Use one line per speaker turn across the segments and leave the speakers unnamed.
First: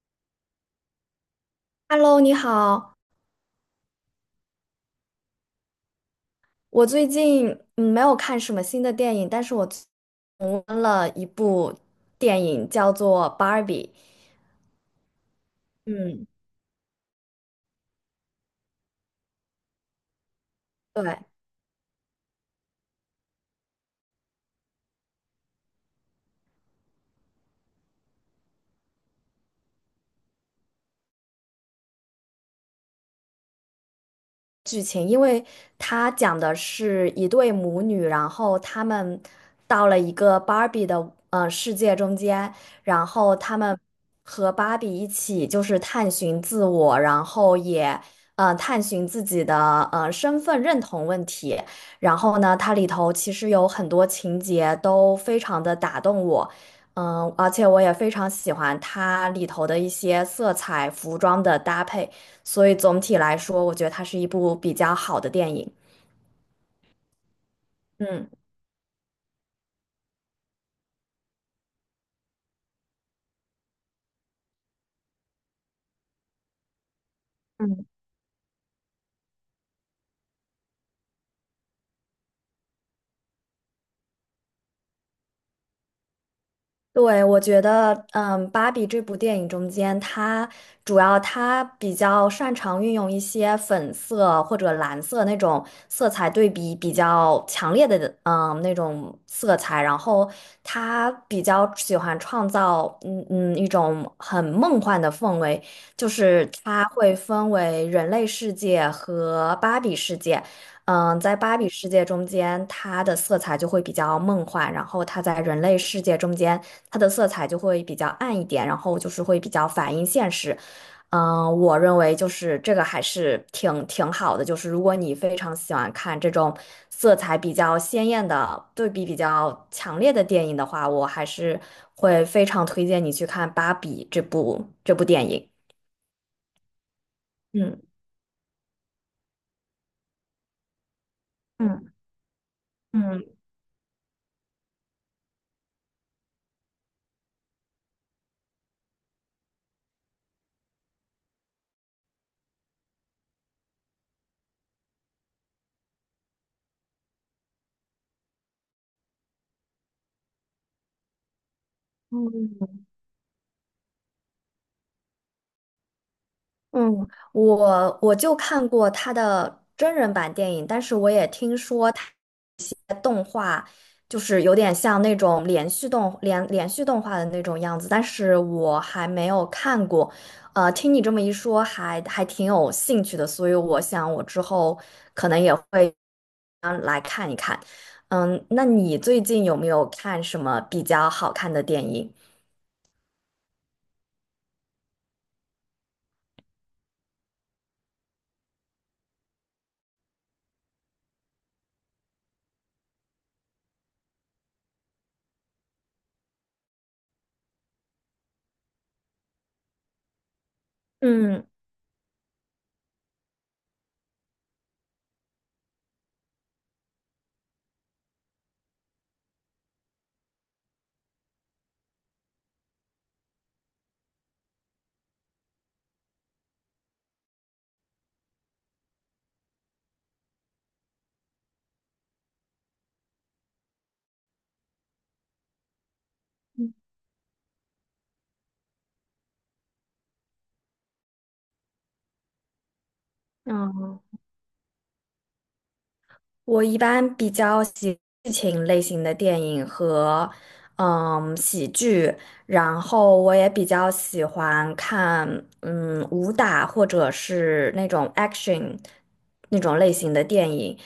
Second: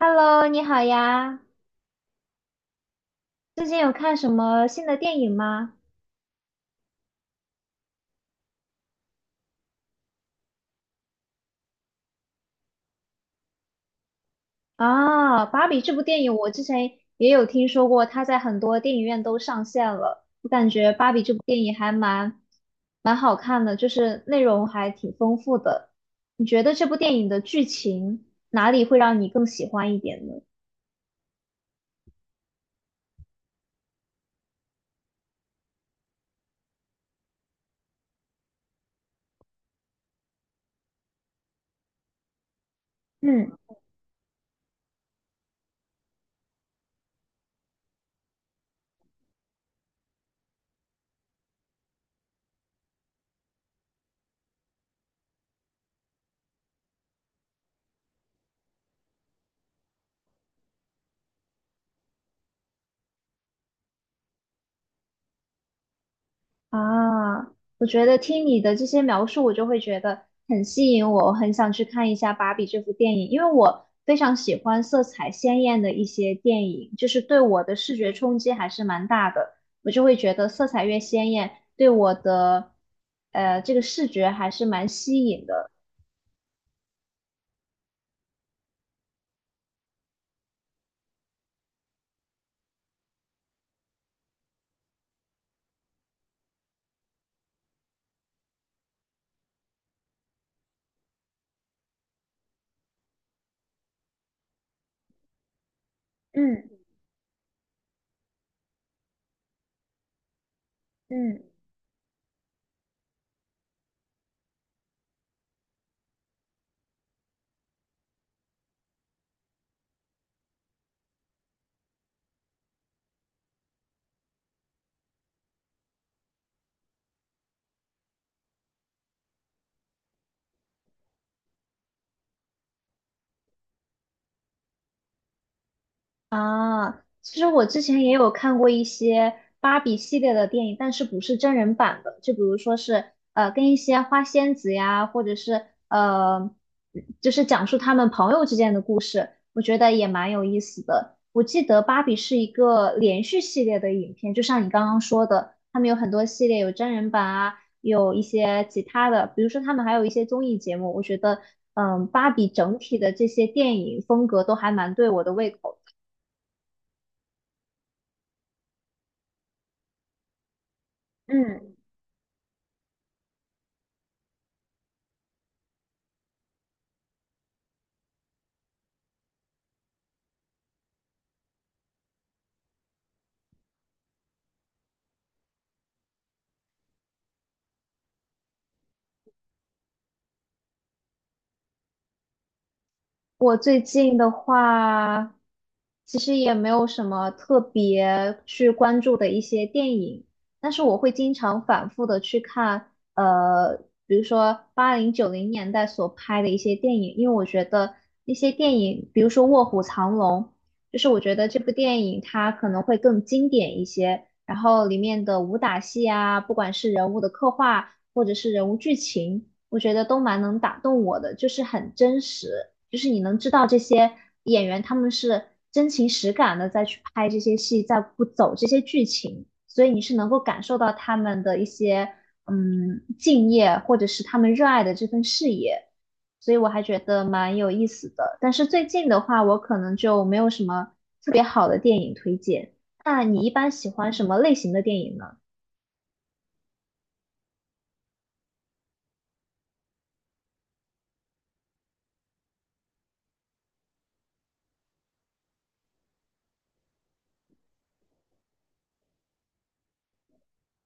Hello，你好呀！
Hello，你好。
最近有看什么新的电影吗？
我最近没有看什么新的电影，但是我重温了一部电影，叫做《Barbie》。
啊，《芭比》这部电
嗯，
影我之前也有听说过，它在很多电影院都上线了。我感觉《芭
对。
比》这部电影还蛮好看的，就是内容还挺丰富的。你觉得这部电影的剧情哪里会让你更喜欢一点呢？
剧情，因为它讲的是一对母女，然后他们到了一个芭比的世界中间，然后
嗯。
他们和芭比一起就是探寻自我，然后也探寻自己的身份认同问题。然后呢，它里头其实有很多情节都非常的打动我。嗯，而且我也非常喜欢它里头的一些色彩、服装的搭配。所以总体来说，我觉得它是一部比较好的电影。
啊，我觉得
嗯，
听你的这些描述，我就会觉得很吸引我，我很想去看一下《芭比》这部电影，因为我非常喜欢色彩鲜艳的一些电影，就是对我的
嗯，
视觉冲击还是蛮大的。我就会觉得色彩越鲜艳，对我的这个视觉还是蛮吸引的。
对，我觉得，嗯，《芭比》这部电影中间，它主要比较擅长运用一些粉色或者蓝色那种色彩对比比较强烈的，嗯，那种色彩，然后它比较喜欢创造，一种很梦幻的氛围，就是
嗯
它会分为人类世界和芭比世界。嗯，在
嗯。
芭比世界中间，它的色彩就会比较梦幻，然后它在人类世界中间。它的色彩就会比较暗一点，然后就是会比较反映现实。嗯，我认为就是这个还是挺好的，就是如果你非常喜欢看这种色彩比较鲜艳的、对比比较强烈的电影的话，我还是会非常推荐你去看《芭比》这部电影。
啊，其实我之
嗯。
前也有看过一些芭比系列的电影，但是不是真人
嗯。
版的，就比如说是
嗯。
跟一些花仙子呀，或者是就是讲述他们朋友之间的故事，我觉得也蛮有意思的。我记得芭比是一个连续系列的影片，就像你刚刚说的，他们有很多系列，有真人版啊，有一些其他的，比如说他们还有一些综艺节目，我觉得芭比整体的这些电影风格都还蛮对我的胃口的。
嗯，我就看过他的真人版电影，但是我也听
嗯，
说。就是有点像那种连续动画的那种样子，但是我还没有看过。听你这么一说还挺有兴趣的，所以我想我之后可能也会。嗯，那你最近有没有看什么比较好看的电影？
我最近的话，其实也没有什么特别去关注的一些电影，但是我会经常反复的去看，比如说80、90年代所拍的一些电影，因为我觉得那些电影，比如说《卧虎藏龙》，就是我觉
嗯。
得这部电影它可能会更经典一些，然后里面的武打戏啊，不管是人物的刻画或者是人物剧情，我觉得都蛮能打动我的，就是很真实。就是你能知道这些演员他们是真情实感的在去拍这些戏，在不走这些剧情，所以你是能够感受到他们的一些敬业，或者是他们热爱的这份事业。所以我还觉得蛮有意思的。但是最近的话，我可能就没有什么特别好的电影推荐。那你一般喜
嗯。
欢什么类型的电影呢？
我一般比较喜剧情类型的电影和喜剧，然后我也比较喜欢看武打或者是那种 action 那种类型的电影。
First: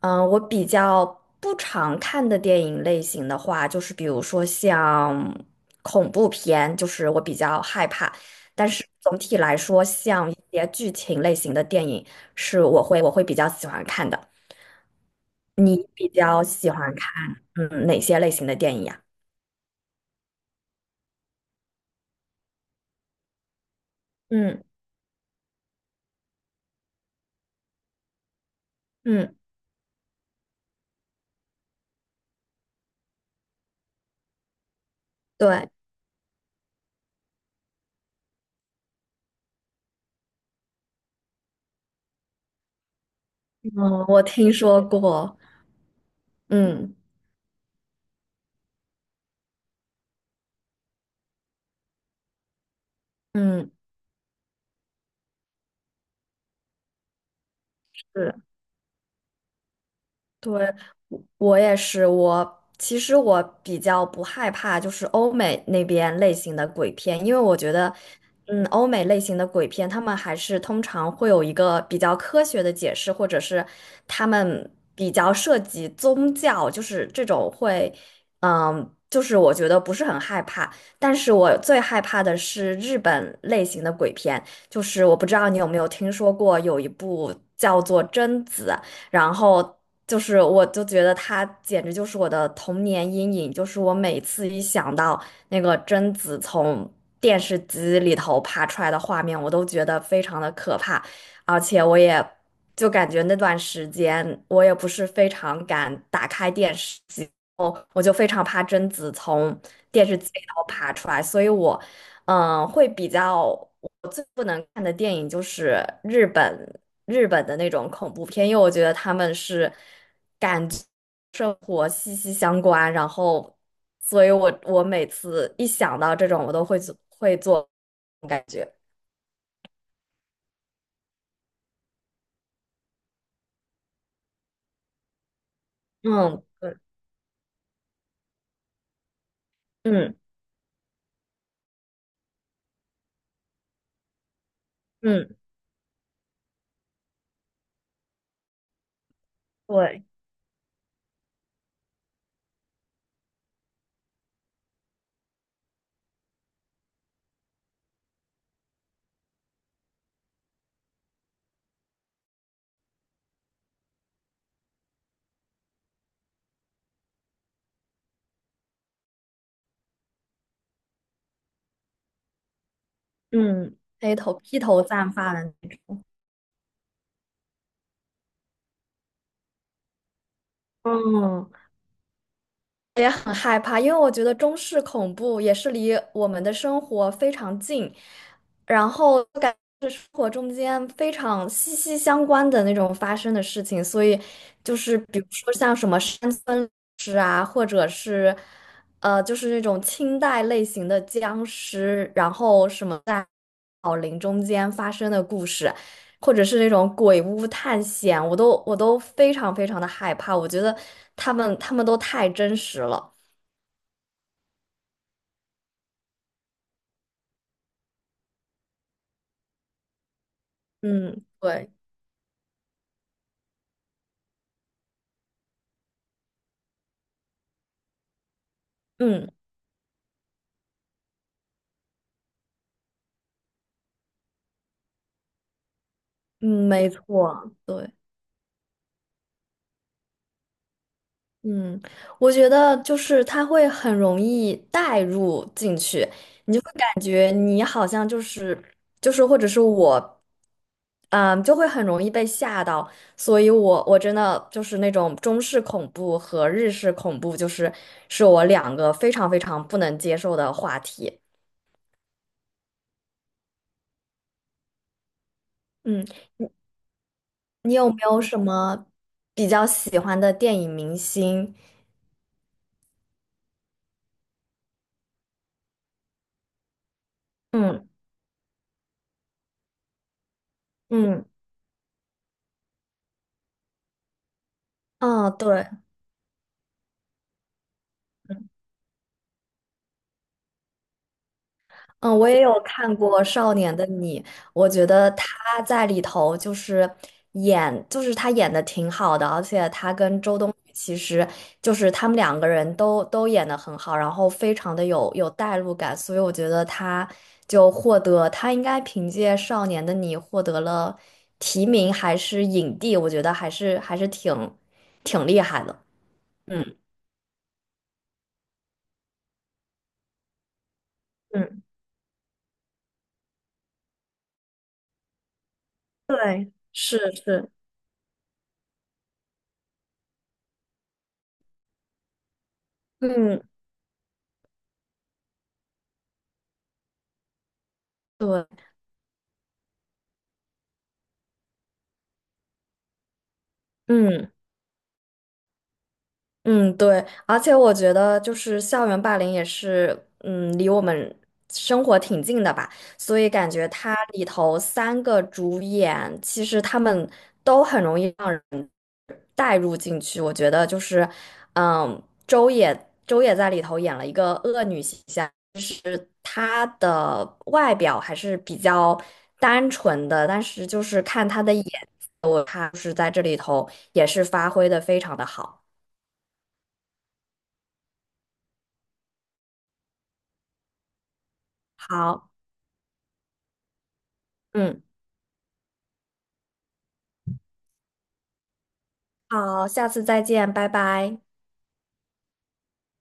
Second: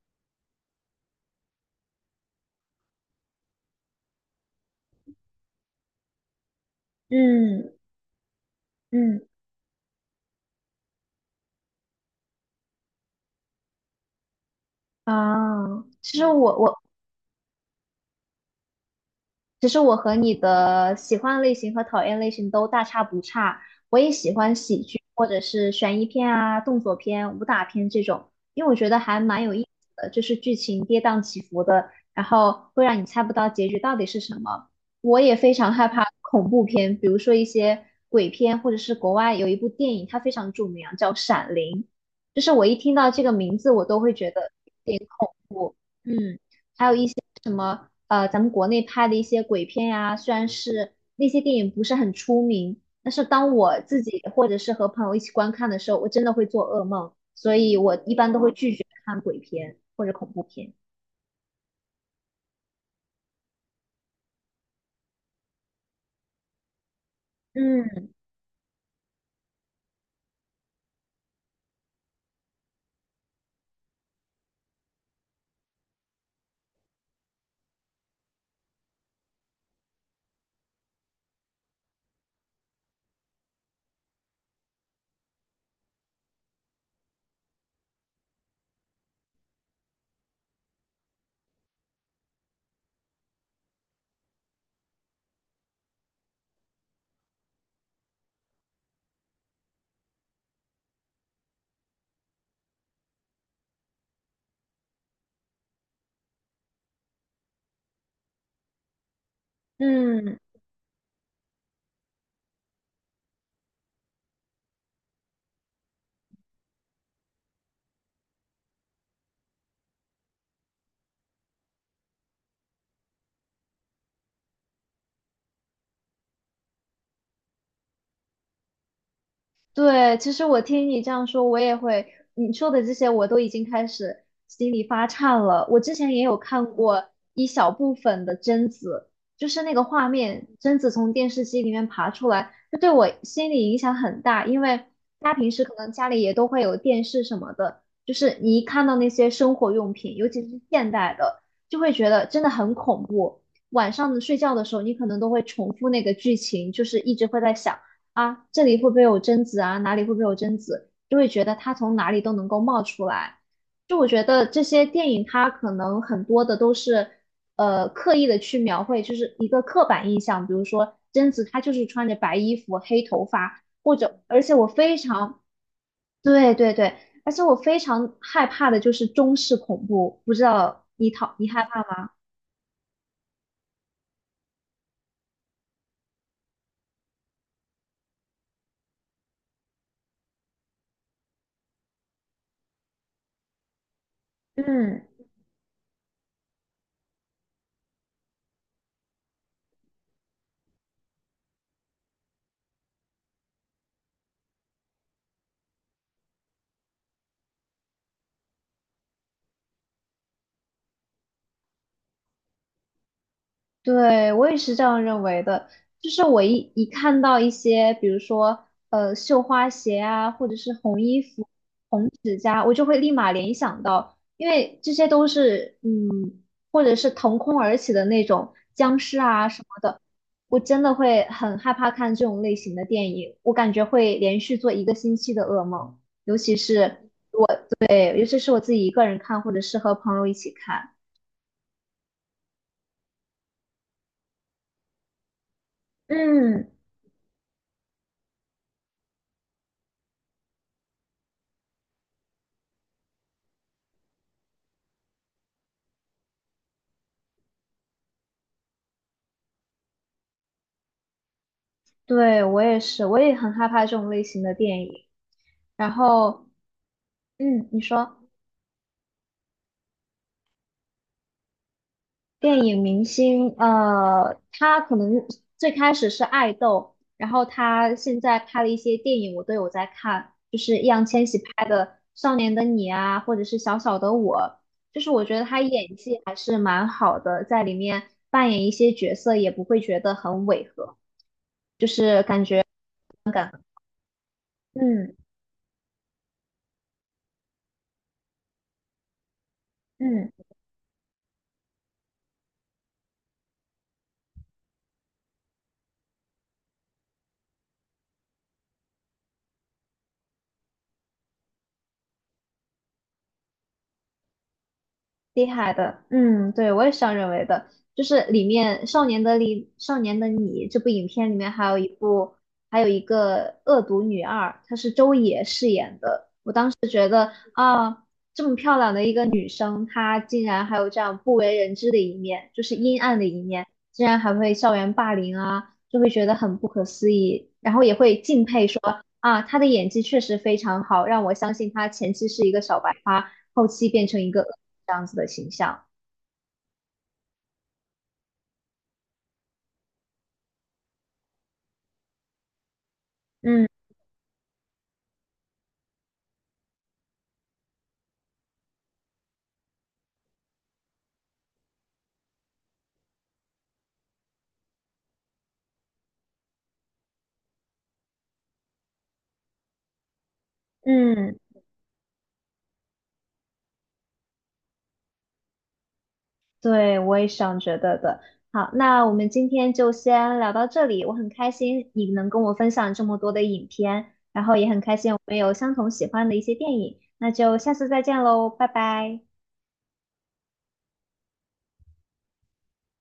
嗯，我比较不常看的电影类型的话，就是比如说像恐怖片，就是我比较
嗯
害怕。但是总
嗯。
体来说，像一些剧情类型的电影，是我会比较喜欢看的。
啊，
你比
其实
较
我
喜
我
欢看哪些类型的电影呀？
其实我和你的喜欢类型和讨厌类型都大差不差，我也喜欢
嗯。
喜剧或者是悬疑片啊、动作片、武打片这种，因为我觉得还
嗯，
蛮有意思的，就是剧情跌宕起伏的，然后会让你猜不到结局到底是什么。我也非
对。
常害怕恐怖片，比如说一些鬼片，或者是国外有一部电影，它非常著名啊，叫《闪灵》，就是我一听到这个名字，我都
嗯，
会
我
觉得
听说
有点恐
过。
怖。嗯。
嗯。
咱们国内拍的一些鬼片呀，虽然是那些电影不是很出名，但是当
嗯，
我自己或者是和朋友一起观看的时候，我真的会做噩梦，所以我一般都
是。
会拒绝看鬼片或者恐怖
对，
片。
我我也是，我其实我比较不害怕就是欧美那边类型的鬼片，因为我觉得，
嗯
嗯，欧美类型的鬼片，他们还是通常会有一个比较科学的解释，或者是他们比较涉及宗教，就是这种会，嗯，就是我觉得不是很害怕，但是我最害怕的是日本类型的鬼片，就是我不知道你有没有听说过有一部叫做《贞子》。然后就是我就觉得他简直就是我的童年阴影，就是我每次一想到那个贞子从电视机里头爬出来的画面，我都觉得非常的可怕，而且我也就感觉那段时间我也不是非常敢打开电视机。我就非常怕贞子从电视机
嗯。
里头爬出来，所以我会比较我最不能看的电影就是日本日本的那种恐怖片，因为我觉得他们是感觉生活息息相关，然后，所以我每次一想到这种，我都会做感觉。
对，其实我听你这样说，我也会，你说的这些我都已经开始心里发颤了。我之前也有
嗯，
看
对。
过一小部分的贞子，就是那个画
嗯。
面，贞子从电视机里面爬出来，这对我心理影响很大，因为大
嗯，
家平时可能家里也都会有电视什么的，就是你一看到那些生活用
对。
品，尤其是现代的，就会觉得真的很恐怖。晚上睡觉的时候，你可能都会重复那个剧情，就是一直会在想。啊，这里会不会有贞子啊？哪里会不会有贞子？就会觉得他从哪里都能够冒出来。就我觉得这些电影，它可能很多的都是，刻意的去描绘，就是一个刻板印象。比如说贞子，她就是穿着白衣服、黑头发，
嗯，
或
黑
者，
头
而且
披
我
头
非
散发
常，
的。
对对对，而且我非常害怕的就是中式恐怖，不知道你讨你
嗯。
害怕吗？
我也很害怕，因为我觉得中式恐怖也是离我们的生活非常近，然后感觉是生活中间非常息息相关的那种发生的事情，所以就是
嗯。
比如说像什么山村尸啊，或者是就是那种清代类型的僵尸，然后什么在老林中间发生的故事，或者是那种鬼屋探险，我都非常非常的害怕。我觉得他们都太真实了。
对，我也是这样认为的。就是我一看到一些，比如说绣花鞋啊，或者是红衣
嗯，
服、
对。
红指甲，我就会立马联想到，因为这些都是或者是腾空而起的那种僵尸
嗯。
啊什么的，我真的会很害怕看这种类型的电影，我感觉会连续做一个星期的噩梦，尤其
嗯，没
是
错，对。
对，尤其是我自己一个人看，或者是和朋友一起看，
嗯，我觉得就是他会很容易带入进去。
嗯。
感觉你好像就是或者是我，嗯，就会很容易被吓到，所以我真的就是那种中式恐怖和日式恐怖，就是是我两个非常非常不能接受的话题。
对，我也是，我也很害怕这种类型的电影。然
嗯，
后，嗯，
你
你
有没
说
有什么比较喜欢的电影明星？
电影明星，呃，他可能最开始是爱豆，然后
嗯。
他现在拍的一些电影，我都有在看，就是易烊
嗯。
千玺拍的《少年的你》啊，或者是《小小的我》，就是我
嗯，
觉得他
对。
演技还是蛮好的，在里面扮演一些角色也不会觉得很违和。
嗯，我也有看过《少年的你》，我觉得
嗯
他在里头就是就是他演的挺好的，而且他跟
嗯。
周冬雨其实就是他们两个人都演的很好，然后非常的有代入感，所以我觉得他就获得他应该凭借《少年的你》获得了提名还是影帝，我觉得还是挺厉
厉
害
害
的。
的，嗯，对，
嗯。
我也是这样认为的。就是里面《少年的你》《少年的你》这部影片里面
嗯，
还有一部，还有一个恶毒女二，她是周也饰演的
对。是是。
啊。这么漂亮的一个女生，她竟然还有这样不为人知的一面，就是阴暗的一
嗯，
面，竟然还会校园霸凌啊，就会觉得很不可思议，然后也会敬
对。
佩说啊，她的演技确实非常好，让我相信她前期是一个小白花，后期变成一
嗯。
个恶女这样子的形象。
嗯，对，而且我觉得就是校园霸凌也是，嗯，离我们生活挺近的吧，所以感
嗯
觉它里头三个主演，其实他们都很容易让人带入进去。我觉得就是，嗯，周也在里头演了一个恶女形象，她的外表还是比较单纯的，但是就是看
嗯，
她的眼，她就是在这里头也是发挥的非常的好。
对，我也是这样觉得的。好，那我们今天就先聊到这里。我很开心你能
好。
跟我分享这么多的影片，然后也很
嗯。
开心我们有相同喜欢的一些电影。那就下次再见喽，拜拜。
好，下次再见，拜拜。